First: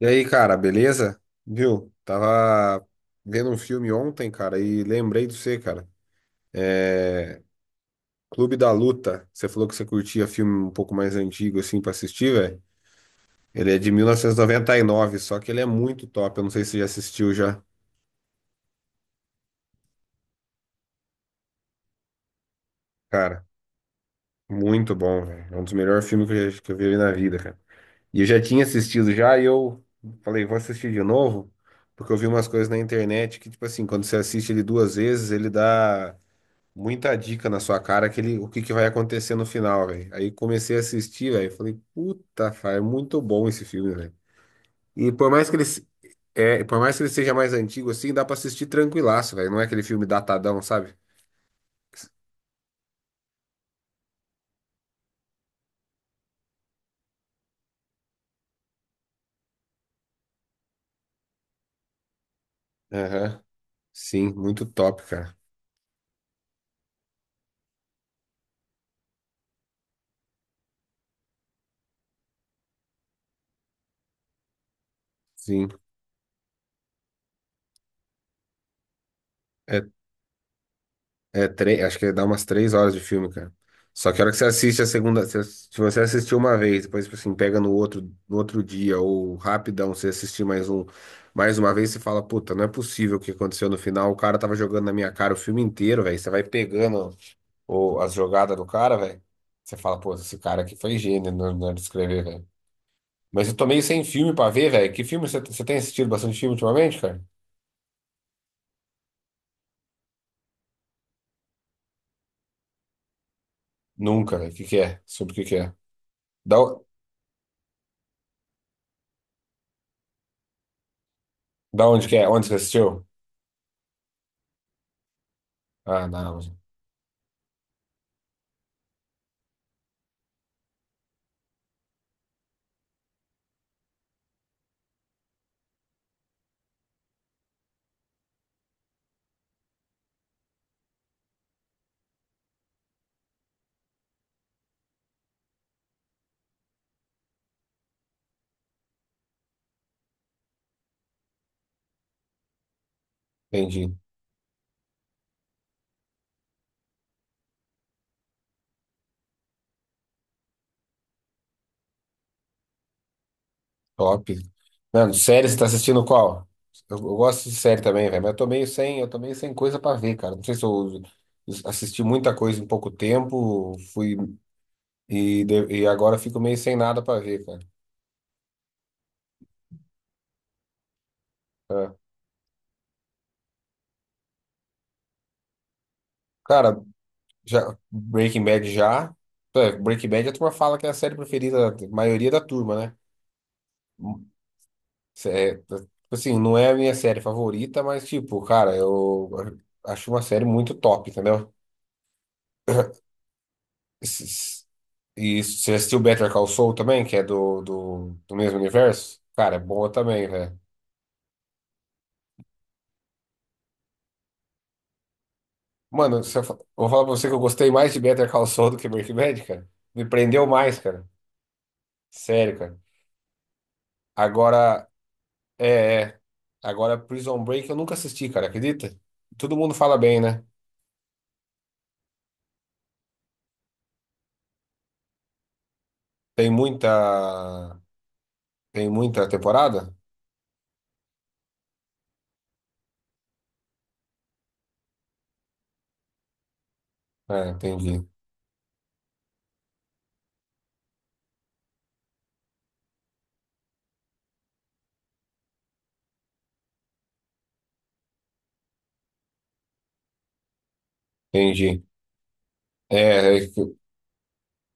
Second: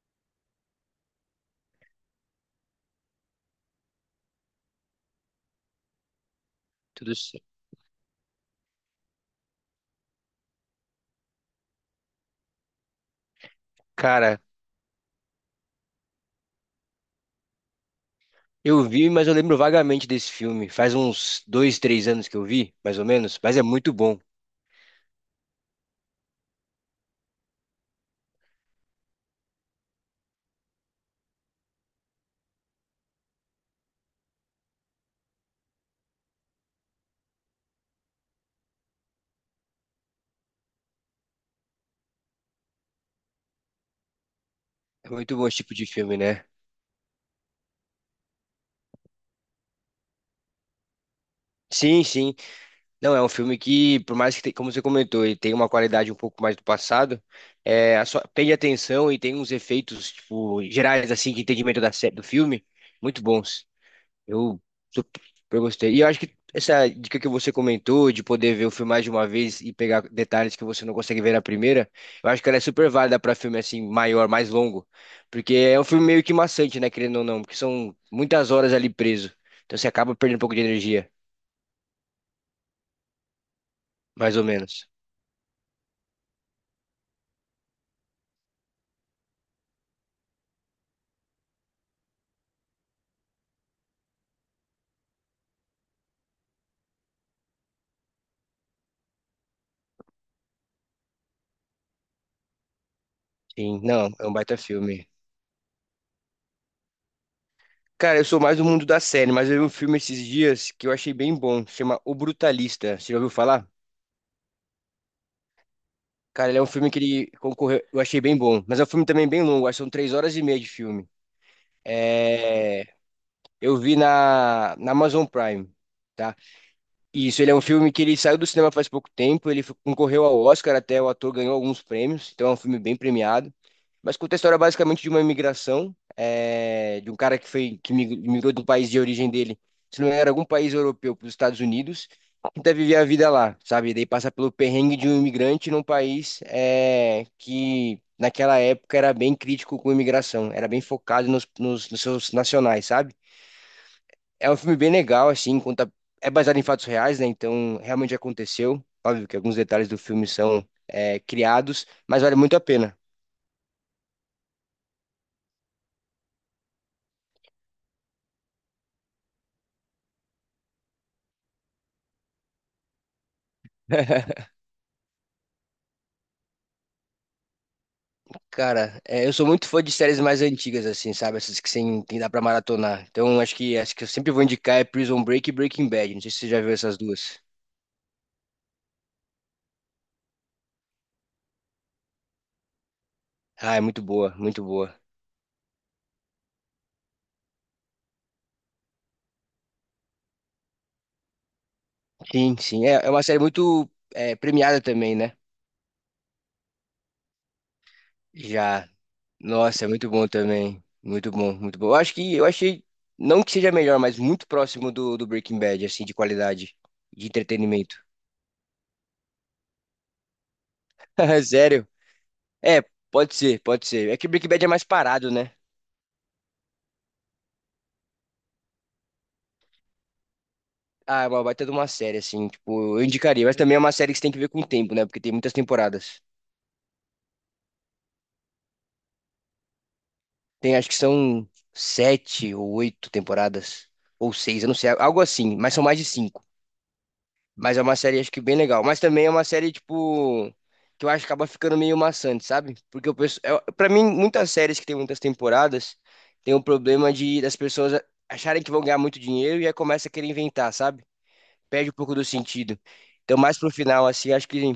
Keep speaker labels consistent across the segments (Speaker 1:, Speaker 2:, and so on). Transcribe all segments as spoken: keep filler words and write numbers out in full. Speaker 1: E aí, cara, beleza? Viu? Tava vendo um filme ontem, cara, e lembrei de você, cara.
Speaker 2: Tudo
Speaker 1: É...
Speaker 2: certo.
Speaker 1: Clube da Luta. Você falou que você curtia filme um pouco mais antigo, assim, pra assistir, velho. Ele é de mil novecentos e
Speaker 2: Cara,
Speaker 1: e noventa e nove, só que ele é muito top. Eu não sei se você já assistiu já.
Speaker 2: eu vi, mas eu lembro vagamente desse filme. Faz uns dois, três anos que eu vi, mais ou menos.
Speaker 1: Cara,
Speaker 2: Mas é muito bom.
Speaker 1: muito bom, velho. É um dos melhores filmes que eu, já- que eu vi na vida, cara. E eu já tinha assistido já, e eu falei, vou assistir de novo, porque eu vi umas coisas na internet que, tipo assim, quando você assiste ele duas vezes, ele dá muita dica na sua cara que ele, o que que vai acontecer no final, velho. Aí comecei a assistir, velho, falei, puta, cara, é muito bom esse filme, velho. E
Speaker 2: É
Speaker 1: por
Speaker 2: muito bom
Speaker 1: mais que
Speaker 2: esse
Speaker 1: ele,
Speaker 2: tipo
Speaker 1: se-
Speaker 2: de filme, né?
Speaker 1: é, por mais que ele seja mais antigo assim, dá pra assistir tranquilaço, velho. Não é aquele filme datadão, sabe?
Speaker 2: Sim, sim. Não, é um filme que, por mais que, te- como você comentou, ele tem uma qualidade um pouco mais do passado, é, a sua- prende atenção e tem uns efeitos, tipo, gerais, assim, de entendimento da, sé- do filme, muito
Speaker 1: Aham.
Speaker 2: bons.
Speaker 1: Sim,
Speaker 2: Eu
Speaker 1: muito top, cara.
Speaker 2: super gostei. E eu acho que essa dica que você comentou de poder ver o filme mais de uma vez e pegar detalhes que você não consegue ver na primeira, eu acho que ela é super válida para filme assim maior, mais longo, porque
Speaker 1: Sim.
Speaker 2: é um filme meio que maçante, né, querendo ou não, porque são muitas horas ali preso. Então
Speaker 1: É
Speaker 2: você acaba perdendo um pouco de energia,
Speaker 1: É, tre- acho que dá umas três horas de filme, cara. Só que a hora que
Speaker 2: mais
Speaker 1: você
Speaker 2: ou
Speaker 1: assiste a
Speaker 2: menos.
Speaker 1: segunda, se se você assistiu uma vez, depois, tipo assim, pega no outro, no outro dia, ou rapidão, você assistir mais um, mais uma vez, você fala, puta, não é possível o que aconteceu no final, o cara tava jogando na minha cara o filme inteiro, velho. Você vai pegando o, as jogadas do cara, velho. Você fala, pô, esse cara aqui foi gênio na na hora de escrever, velho. Mas eu tô
Speaker 2: Sim,
Speaker 1: meio sem
Speaker 2: não, é
Speaker 1: filme
Speaker 2: um
Speaker 1: pra
Speaker 2: baita
Speaker 1: ver, velho. Que
Speaker 2: filme.
Speaker 1: filme você você tem assistido bastante filme ultimamente, cara?
Speaker 2: Cara, eu sou mais do mundo da série, mas eu vi um filme esses dias que eu achei bem bom, chama O Brutalista. Você já ouviu falar?
Speaker 1: Nunca, velho. O que que é? Sobre o que que é?
Speaker 2: Cara, ele
Speaker 1: Da,
Speaker 2: é um
Speaker 1: o-
Speaker 2: filme que ele concorreu, eu achei bem bom, mas é um filme também bem longo, acho que são três horas e meia de filme.
Speaker 1: da onde que é? Onde você
Speaker 2: É,
Speaker 1: assistiu?
Speaker 2: eu vi na, na Amazon Prime,
Speaker 1: Ah,
Speaker 2: tá?
Speaker 1: não.
Speaker 2: Isso, ele é um filme que ele saiu do cinema faz pouco tempo, ele f- concorreu ao Oscar, até o ator ganhou alguns prêmios, então é um filme bem premiado. Mas conta a história basicamente de uma imigração, é, de um cara que foi que mi- migrou do país de origem dele, se não era algum país europeu para os Estados Unidos, tenta viver a vida lá, sabe? Daí passa pelo perrengue de um imigrante num país é, que naquela época era bem crítico com imigração, era bem focado nos, nos nos seus nacionais, sabe?
Speaker 1: Entendi.
Speaker 2: É um filme bem legal, assim, conta. É baseado em fatos reais, né? Então, realmente aconteceu. Óbvio que alguns detalhes do filme são é, criados, mas vale muito a pena.
Speaker 1: Top. Mano, série, você tá assistindo qual? Eu, eu gosto de série também, velho, mas eu tô meio sem, eu tô meio sem coisa pra ver, cara. Não sei se eu assisti muita coisa em pouco tempo, fui e, de- e agora fico meio sem nada pra ver, cara.
Speaker 2: Cara, é, eu sou muito fã de séries mais antigas, assim, sabe? Essas que
Speaker 1: É.
Speaker 2: sem, tem dá pra maratonar. Então, acho que acho que eu sempre vou indicar é Prison Break e Breaking Bad. Não sei se você já viu
Speaker 1: Cara,
Speaker 2: essas duas.
Speaker 1: já, Breaking Bad já. É, Breaking Bad a turma fala que é a série preferida da maioria da turma, né?
Speaker 2: Ah, é muito boa, muito boa.
Speaker 1: Cê- É, tá, tipo assim, não é a minha série favorita, mas tipo, cara, eu acho uma série muito top, entendeu?
Speaker 2: Sim, sim. É, é uma série muito é,
Speaker 1: Esses-
Speaker 2: premiada também, né?
Speaker 1: E você assistiu Better Call Saul também, que é do, do, do mesmo
Speaker 2: Já.
Speaker 1: universo? Cara, é
Speaker 2: Nossa, é
Speaker 1: boa
Speaker 2: muito
Speaker 1: também,
Speaker 2: bom
Speaker 1: velho.
Speaker 2: também. Muito bom, muito bom. Eu acho que eu achei, não que seja melhor, mas muito próximo do, do Breaking Bad, assim, de
Speaker 1: Mano, se eu, fa- eu
Speaker 2: qualidade,
Speaker 1: vou falar pra
Speaker 2: de
Speaker 1: você que eu gostei mais
Speaker 2: entretenimento.
Speaker 1: de Better Call Saul do que Breaking Bad, cara. Me prendeu mais, cara.
Speaker 2: Sério?
Speaker 1: Sério, cara.
Speaker 2: É, pode ser, pode ser. É que Breaking Bad é mais
Speaker 1: Agora,
Speaker 2: parado, né?
Speaker 1: é, é. Agora, Prison Break eu nunca assisti, cara, acredita? Todo mundo fala bem, né?
Speaker 2: Ah, é uma baita de uma série, assim, tipo, eu indicaria, mas também é uma série que você tem que ver com o tempo, né? Porque tem muitas temporadas.
Speaker 1: Tem muita. Tem muita temporada?
Speaker 2: Tem, acho que são sete ou oito temporadas, ou seis, eu não sei, algo assim, mas são mais de cinco.
Speaker 1: É,
Speaker 2: Mas é uma
Speaker 1: entendi.
Speaker 2: série, acho que bem legal. Mas também é uma série, tipo, que eu acho que acaba ficando meio maçante, sabe? Porque o pessoal. é- Pra mim, muitas séries que tem muitas temporadas tem o problema de das pessoas acharem que vão ganhar muito dinheiro e aí começa a querer inventar, sabe?
Speaker 1: Entendi.
Speaker 2: Perde um pouco do sentido. Então,
Speaker 1: É, é.
Speaker 2: mais pro final, assim, acho que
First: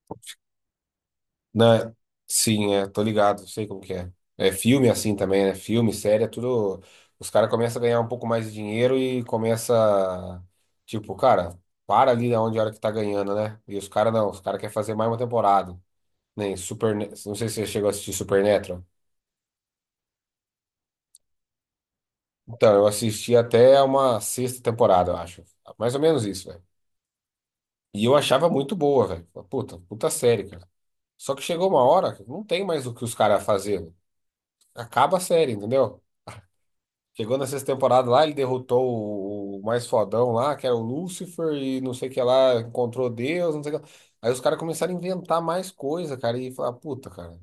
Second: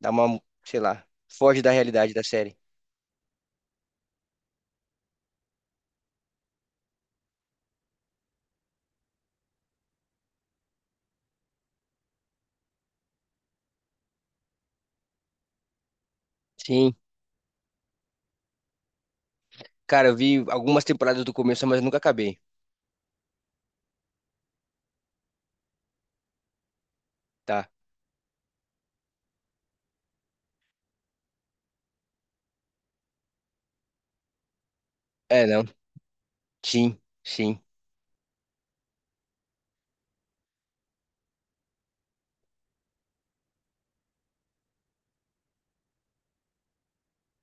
Speaker 2: dá uma, sei lá, foge da
Speaker 1: Na...
Speaker 2: realidade da série.
Speaker 1: Sim, é, tô ligado, sei como que é. É filme assim também, né? Filme, série, é tudo. Os caras começam a ganhar um pouco mais de dinheiro e começa, tipo, cara, para ali onde a hora que tá ganhando, né? E os caras não, os caras querem fazer mais uma temporada. Nem Super,
Speaker 2: Sim.
Speaker 1: não sei se você chegou a assistir Supernatural.
Speaker 2: Cara, eu vi algumas temporadas do começo, mas nunca acabei,
Speaker 1: Então, eu assisti até uma sexta temporada, eu acho. Mais ou menos isso, velho.
Speaker 2: tá?
Speaker 1: E eu achava muito boa, velho. Puta, puta série, cara. Só que chegou uma hora, que não tem mais o que os caras fazer. Acaba a
Speaker 2: É,
Speaker 1: série,
Speaker 2: não.
Speaker 1: entendeu?
Speaker 2: Sim,
Speaker 1: Chegou na
Speaker 2: sim.
Speaker 1: sexta temporada lá, ele derrotou o, o mais fodão lá, que era o Lúcifer, e não sei o que lá, encontrou Deus, não sei o que lá. Aí os caras começaram a inventar mais coisa, cara, e falar, puta, cara,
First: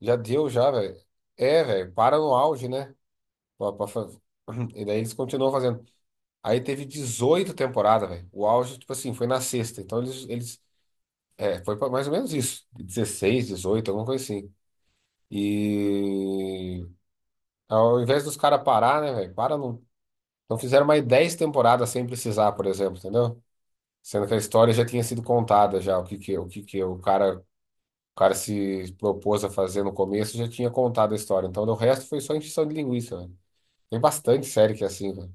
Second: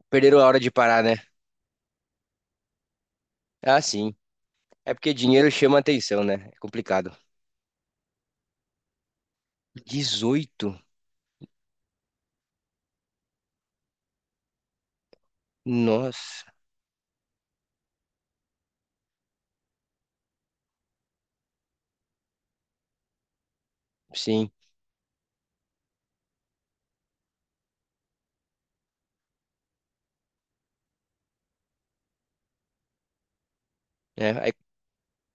Speaker 1: já
Speaker 2: Perderam a
Speaker 1: deu
Speaker 2: hora
Speaker 1: já,
Speaker 2: de
Speaker 1: velho.
Speaker 2: parar, né?
Speaker 1: É, velho, para no auge, né? Pra-
Speaker 2: Ah,
Speaker 1: pra fa-
Speaker 2: sim.
Speaker 1: E
Speaker 2: É
Speaker 1: daí eles
Speaker 2: porque dinheiro
Speaker 1: continuam
Speaker 2: chama
Speaker 1: fazendo.
Speaker 2: atenção, né? É
Speaker 1: Aí teve
Speaker 2: complicado.
Speaker 1: dezoito temporadas, velho. O auge, tipo assim, foi na sexta. Então eles, eles,
Speaker 2: Dezoito.
Speaker 1: é, foi pra mais ou menos isso. Dezesseis, dezoito, alguma coisa assim.
Speaker 2: Nossa,
Speaker 1: E ao invés dos caras parar, né, velho? Para, não Não fizeram mais dez temporadas sem precisar, por exemplo, entendeu? Sendo que a
Speaker 2: sim.
Speaker 1: história já tinha sido contada já, o que que, o que que o cara, o cara se propôs a fazer no começo já tinha contado a história. Então, o resto foi só encheção de linguiça, velho. Tem
Speaker 2: É,
Speaker 1: bastante
Speaker 2: aí
Speaker 1: série que é assim, velho.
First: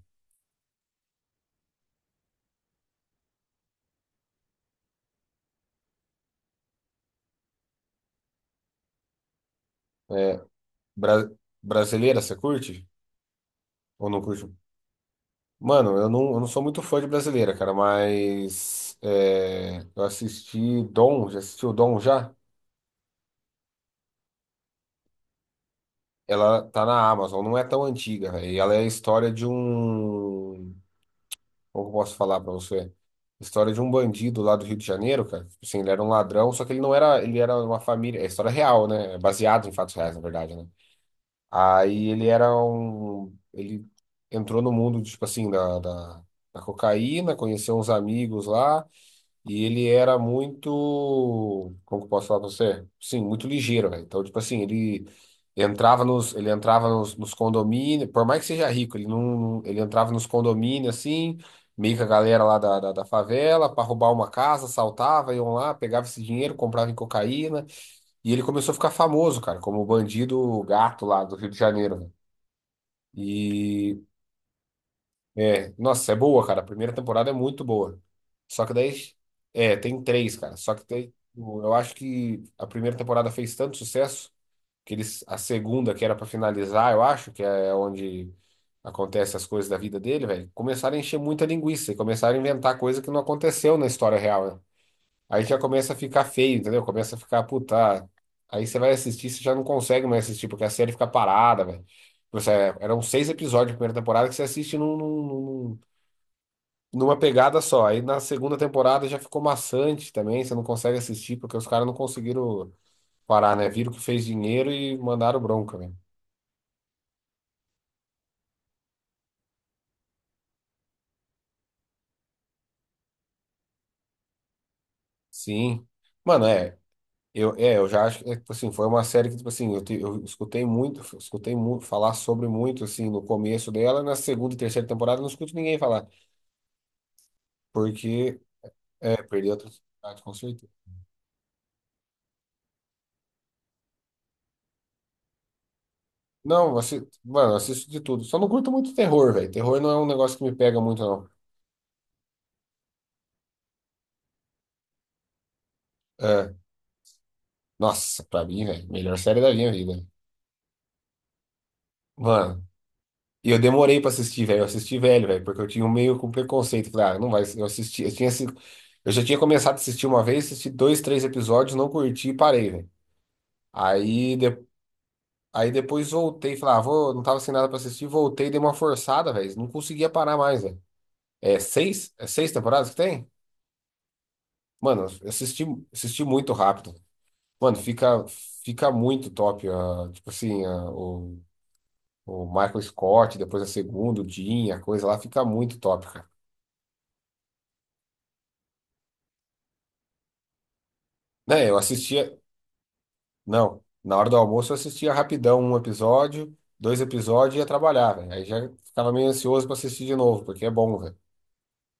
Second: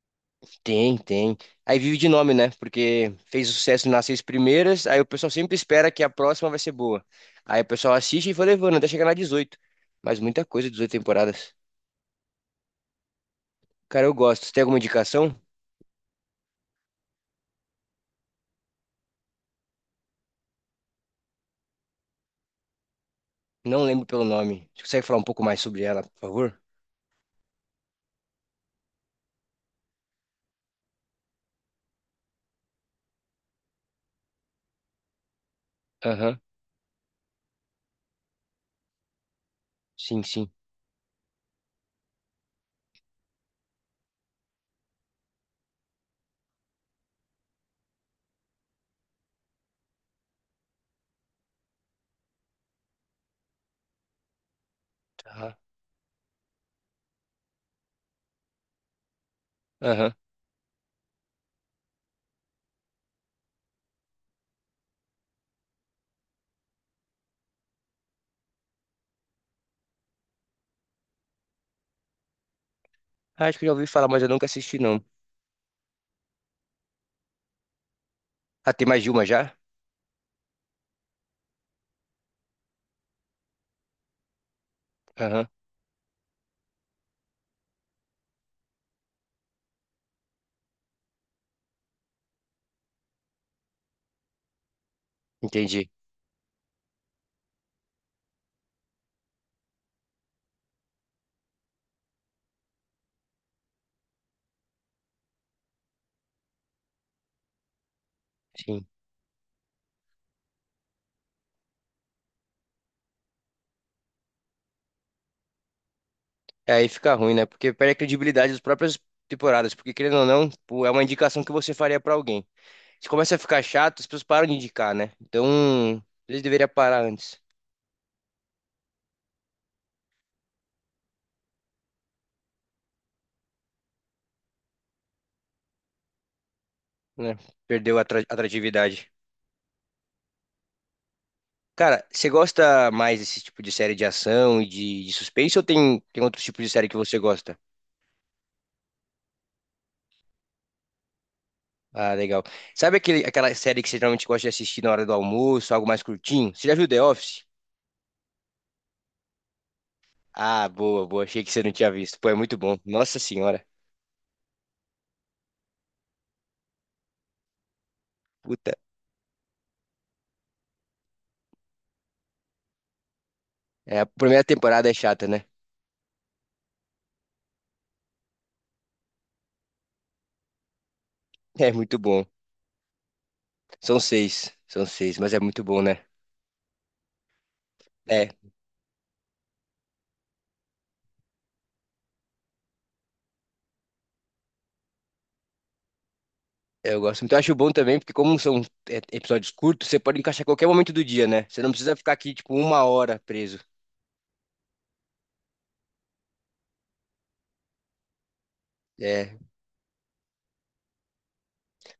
Speaker 2: tem, tem. Aí vive de nome, né? Porque fez sucesso nas seis primeiras, aí o pessoal sempre espera que a próxima vai ser boa. Aí o pessoal assiste e vai levando até chegar na dezoito. Mas
Speaker 1: É,
Speaker 2: muita coisa, dezoito
Speaker 1: bra-
Speaker 2: temporadas.
Speaker 1: brasileira, você curte?
Speaker 2: Cara,
Speaker 1: Ou
Speaker 2: eu
Speaker 1: não curte?
Speaker 2: gosto. Você tem alguma indicação?
Speaker 1: Mano, eu não, eu não sou muito fã de brasileira, cara, mas é, eu assisti Dom, já assistiu Dom já?
Speaker 2: Não lembro pelo nome. Você consegue falar um pouco mais sobre ela, por favor?
Speaker 1: Ela tá na Amazon, não é tão antiga, velho. E ela é a história de um. Como que eu posso falar pra você? História de um bandido lá do Rio de Janeiro, cara. Tipo assim, ele era um
Speaker 2: Aham.
Speaker 1: ladrão, só que ele não era. Ele era uma família. É história real, né? É baseado em fatos reais, na
Speaker 2: Sim, sim.
Speaker 1: verdade, né? Aí ele era um. Ele entrou no mundo, tipo assim, da, da, da cocaína, conheceu uns amigos lá. E ele era muito, como que eu posso falar pra você? Sim, muito ligeiro, velho. Então, tipo assim, ele
Speaker 2: Aham.
Speaker 1: entrava nos, ele entrava nos, nos condomínios, por mais que seja rico, ele não, ele entrava
Speaker 2: Aham.
Speaker 1: nos condomínios assim, meio que a galera lá da, da, da favela, pra roubar uma casa, saltava iam lá, pegava esse dinheiro, comprava em cocaína, e ele começou a ficar famoso, cara, como o bandido gato lá do Rio de Janeiro, né?
Speaker 2: Ah, acho que eu já ouvi
Speaker 1: e
Speaker 2: falar, mas eu nunca assisti, não.
Speaker 1: é, Nossa, é boa, cara. A primeira temporada é muito boa. Só que
Speaker 2: Ah, tem
Speaker 1: daí.
Speaker 2: mais de uma já?
Speaker 1: É, tem três, cara. Só que tem. Eu acho que a primeira temporada fez tanto sucesso que eles, a
Speaker 2: Aham.
Speaker 1: segunda, que era pra finalizar, eu acho, que é onde acontece as coisas da vida dele, velho, começaram a encher muita linguiça e começaram a inventar coisa que não aconteceu na história real, né? Aí já
Speaker 2: Entendi.
Speaker 1: começa a ficar feio, entendeu? Começa a ficar, puta. Aí você vai assistir, você já não consegue mais assistir, porque a série fica parada, velho. Tipo, Você- é, Eram seis episódios da primeira temporada que você assiste num, num, numa pegada só. Aí na segunda
Speaker 2: Sim.
Speaker 1: temporada já ficou maçante também, você não consegue assistir porque os caras não conseguiram parar, né? Viram que fez dinheiro e mandaram bronca, né?
Speaker 2: É, aí fica ruim, né? Porque perde a credibilidade das próprias temporadas. Porque, querendo ou não, pô, é uma indicação que você faria pra alguém. Se começa a ficar chato, as pessoas param de indicar, né?
Speaker 1: Sim.
Speaker 2: Então, eles
Speaker 1: Mano,
Speaker 2: deveriam
Speaker 1: é,
Speaker 2: parar antes,
Speaker 1: eu, é, eu já acho que, é, tipo assim, foi uma série que, tipo assim, eu, te- eu escutei muito, escutei muito, falar sobre muito, assim, no começo dela, na segunda e terceira temporada eu não escuto ninguém falar,
Speaker 2: né? Perdeu a atra-
Speaker 1: porque,
Speaker 2: atratividade.
Speaker 1: é, perdeu a oportunidade, com certeza.
Speaker 2: Cara, você gosta mais desse tipo de série de ação e de, de suspense ou tem, tem outro tipo de
Speaker 1: Não,
Speaker 2: série que
Speaker 1: assim,
Speaker 2: você
Speaker 1: mano, eu
Speaker 2: gosta?
Speaker 1: assisto de tudo. Só não curto muito terror, velho. Terror não é um negócio que me pega muito, não.
Speaker 2: Ah, legal. Sabe aquele, aquela série que você geralmente gosta de assistir na hora do almoço, algo mais curtinho?
Speaker 1: É,
Speaker 2: Você já viu The Office?
Speaker 1: nossa, pra mim, velho, melhor série da minha vida.
Speaker 2: Ah, boa, boa. Achei que você não tinha visto. Pô, é muito
Speaker 1: Mano,
Speaker 2: bom. Nossa
Speaker 1: e eu
Speaker 2: senhora.
Speaker 1: demorei pra assistir, velho. Eu assisti velho, velho, porque eu tinha um meio com preconceito. Falei, ah, não vai. Eu assisti, eu tinha, assi-
Speaker 2: Puta.
Speaker 1: eu já tinha começado a assistir uma vez, assisti dois, três episódios, não curti e parei, velho.
Speaker 2: É, a
Speaker 1: Aí,
Speaker 2: primeira
Speaker 1: de-
Speaker 2: temporada é chata, né?
Speaker 1: aí depois voltei, falei, ah, vou, não tava sem nada pra assistir, voltei, dei uma forçada, velho. Não conseguia parar mais, velho. É
Speaker 2: É muito
Speaker 1: seis?
Speaker 2: bom.
Speaker 1: É seis temporadas que tem?
Speaker 2: São seis. São
Speaker 1: Mano,
Speaker 2: seis,
Speaker 1: eu
Speaker 2: mas é
Speaker 1: assisti,
Speaker 2: muito bom, né?
Speaker 1: assisti muito rápido. Mano, fica,
Speaker 2: É,
Speaker 1: fica muito top, ah, tipo assim, ah, o O Michael Scott, depois a segunda, o Jim, a coisa lá fica muito top, cara.
Speaker 2: eu gosto muito. Eu acho bom também, porque como são é, episódios curtos, você pode encaixar qualquer momento do dia, né? Você
Speaker 1: Né,
Speaker 2: não
Speaker 1: eu
Speaker 2: precisa ficar aqui,
Speaker 1: assistia.
Speaker 2: tipo, uma hora preso.
Speaker 1: Não, na hora do almoço eu assistia rapidão um episódio, dois episódios e ia trabalhar, velho. Aí já ficava meio
Speaker 2: É.
Speaker 1: ansioso pra assistir de novo, porque é bom, velho.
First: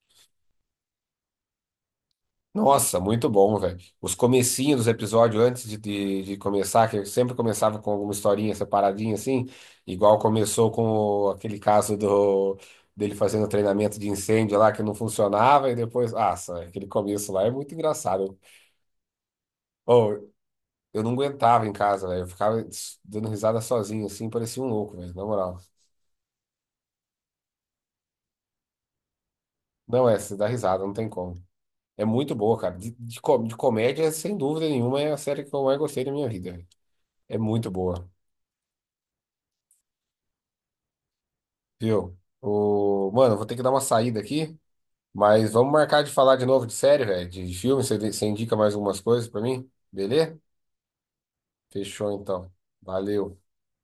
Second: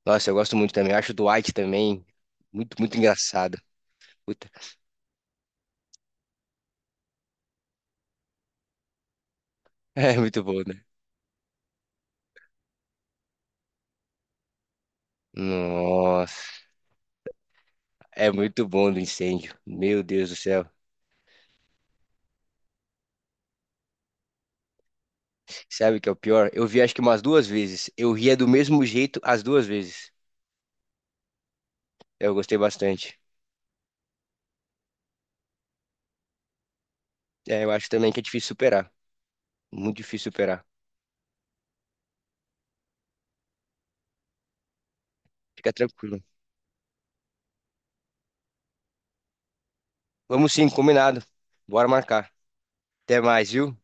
Speaker 2: Nossa, eu gosto muito também. Eu acho o Dwight também muito, muito
Speaker 1: Nossa, muito bom,
Speaker 2: engraçado.
Speaker 1: velho. Os
Speaker 2: Puta.
Speaker 1: comecinhos dos episódios antes de, de, de começar, que eu sempre começava com alguma historinha separadinha assim, igual
Speaker 2: É muito bom,
Speaker 1: começou com
Speaker 2: né?
Speaker 1: o- aquele caso do dele fazendo treinamento de incêndio lá que não funcionava e depois, ah,
Speaker 2: Nossa.
Speaker 1: aquele começo lá é muito
Speaker 2: É
Speaker 1: engraçado.
Speaker 2: muito bom do incêndio. Meu Deus do céu.
Speaker 1: Eu não aguentava em casa, velho. Eu ficava s- dando risada sozinho, assim, parecia um louco, velho, na moral.
Speaker 2: Sabe o que é o pior? Eu vi acho que umas duas vezes. Eu ria do mesmo jeito as duas
Speaker 1: Não,
Speaker 2: vezes.
Speaker 1: é, você dá risada, não tem como. É
Speaker 2: Eu
Speaker 1: muito
Speaker 2: gostei
Speaker 1: boa, cara. De,
Speaker 2: bastante.
Speaker 1: de, co- de comédia, sem dúvida nenhuma, é a série que eu mais gostei da minha vida. velho. É
Speaker 2: É,
Speaker 1: muito
Speaker 2: eu acho
Speaker 1: boa,
Speaker 2: também que é difícil superar. Muito difícil superar.
Speaker 1: viu? O... Mano, eu vou ter que dar uma saída aqui, mas
Speaker 2: Fica
Speaker 1: vamos marcar de
Speaker 2: tranquilo.
Speaker 1: falar de novo de série, velho, de, de filme. Você, você indica mais algumas coisas pra mim? Beleza?
Speaker 2: Vamos sim, combinado. Bora
Speaker 1: Fechou,
Speaker 2: marcar.
Speaker 1: então.
Speaker 2: Até
Speaker 1: Valeu.
Speaker 2: mais, viu?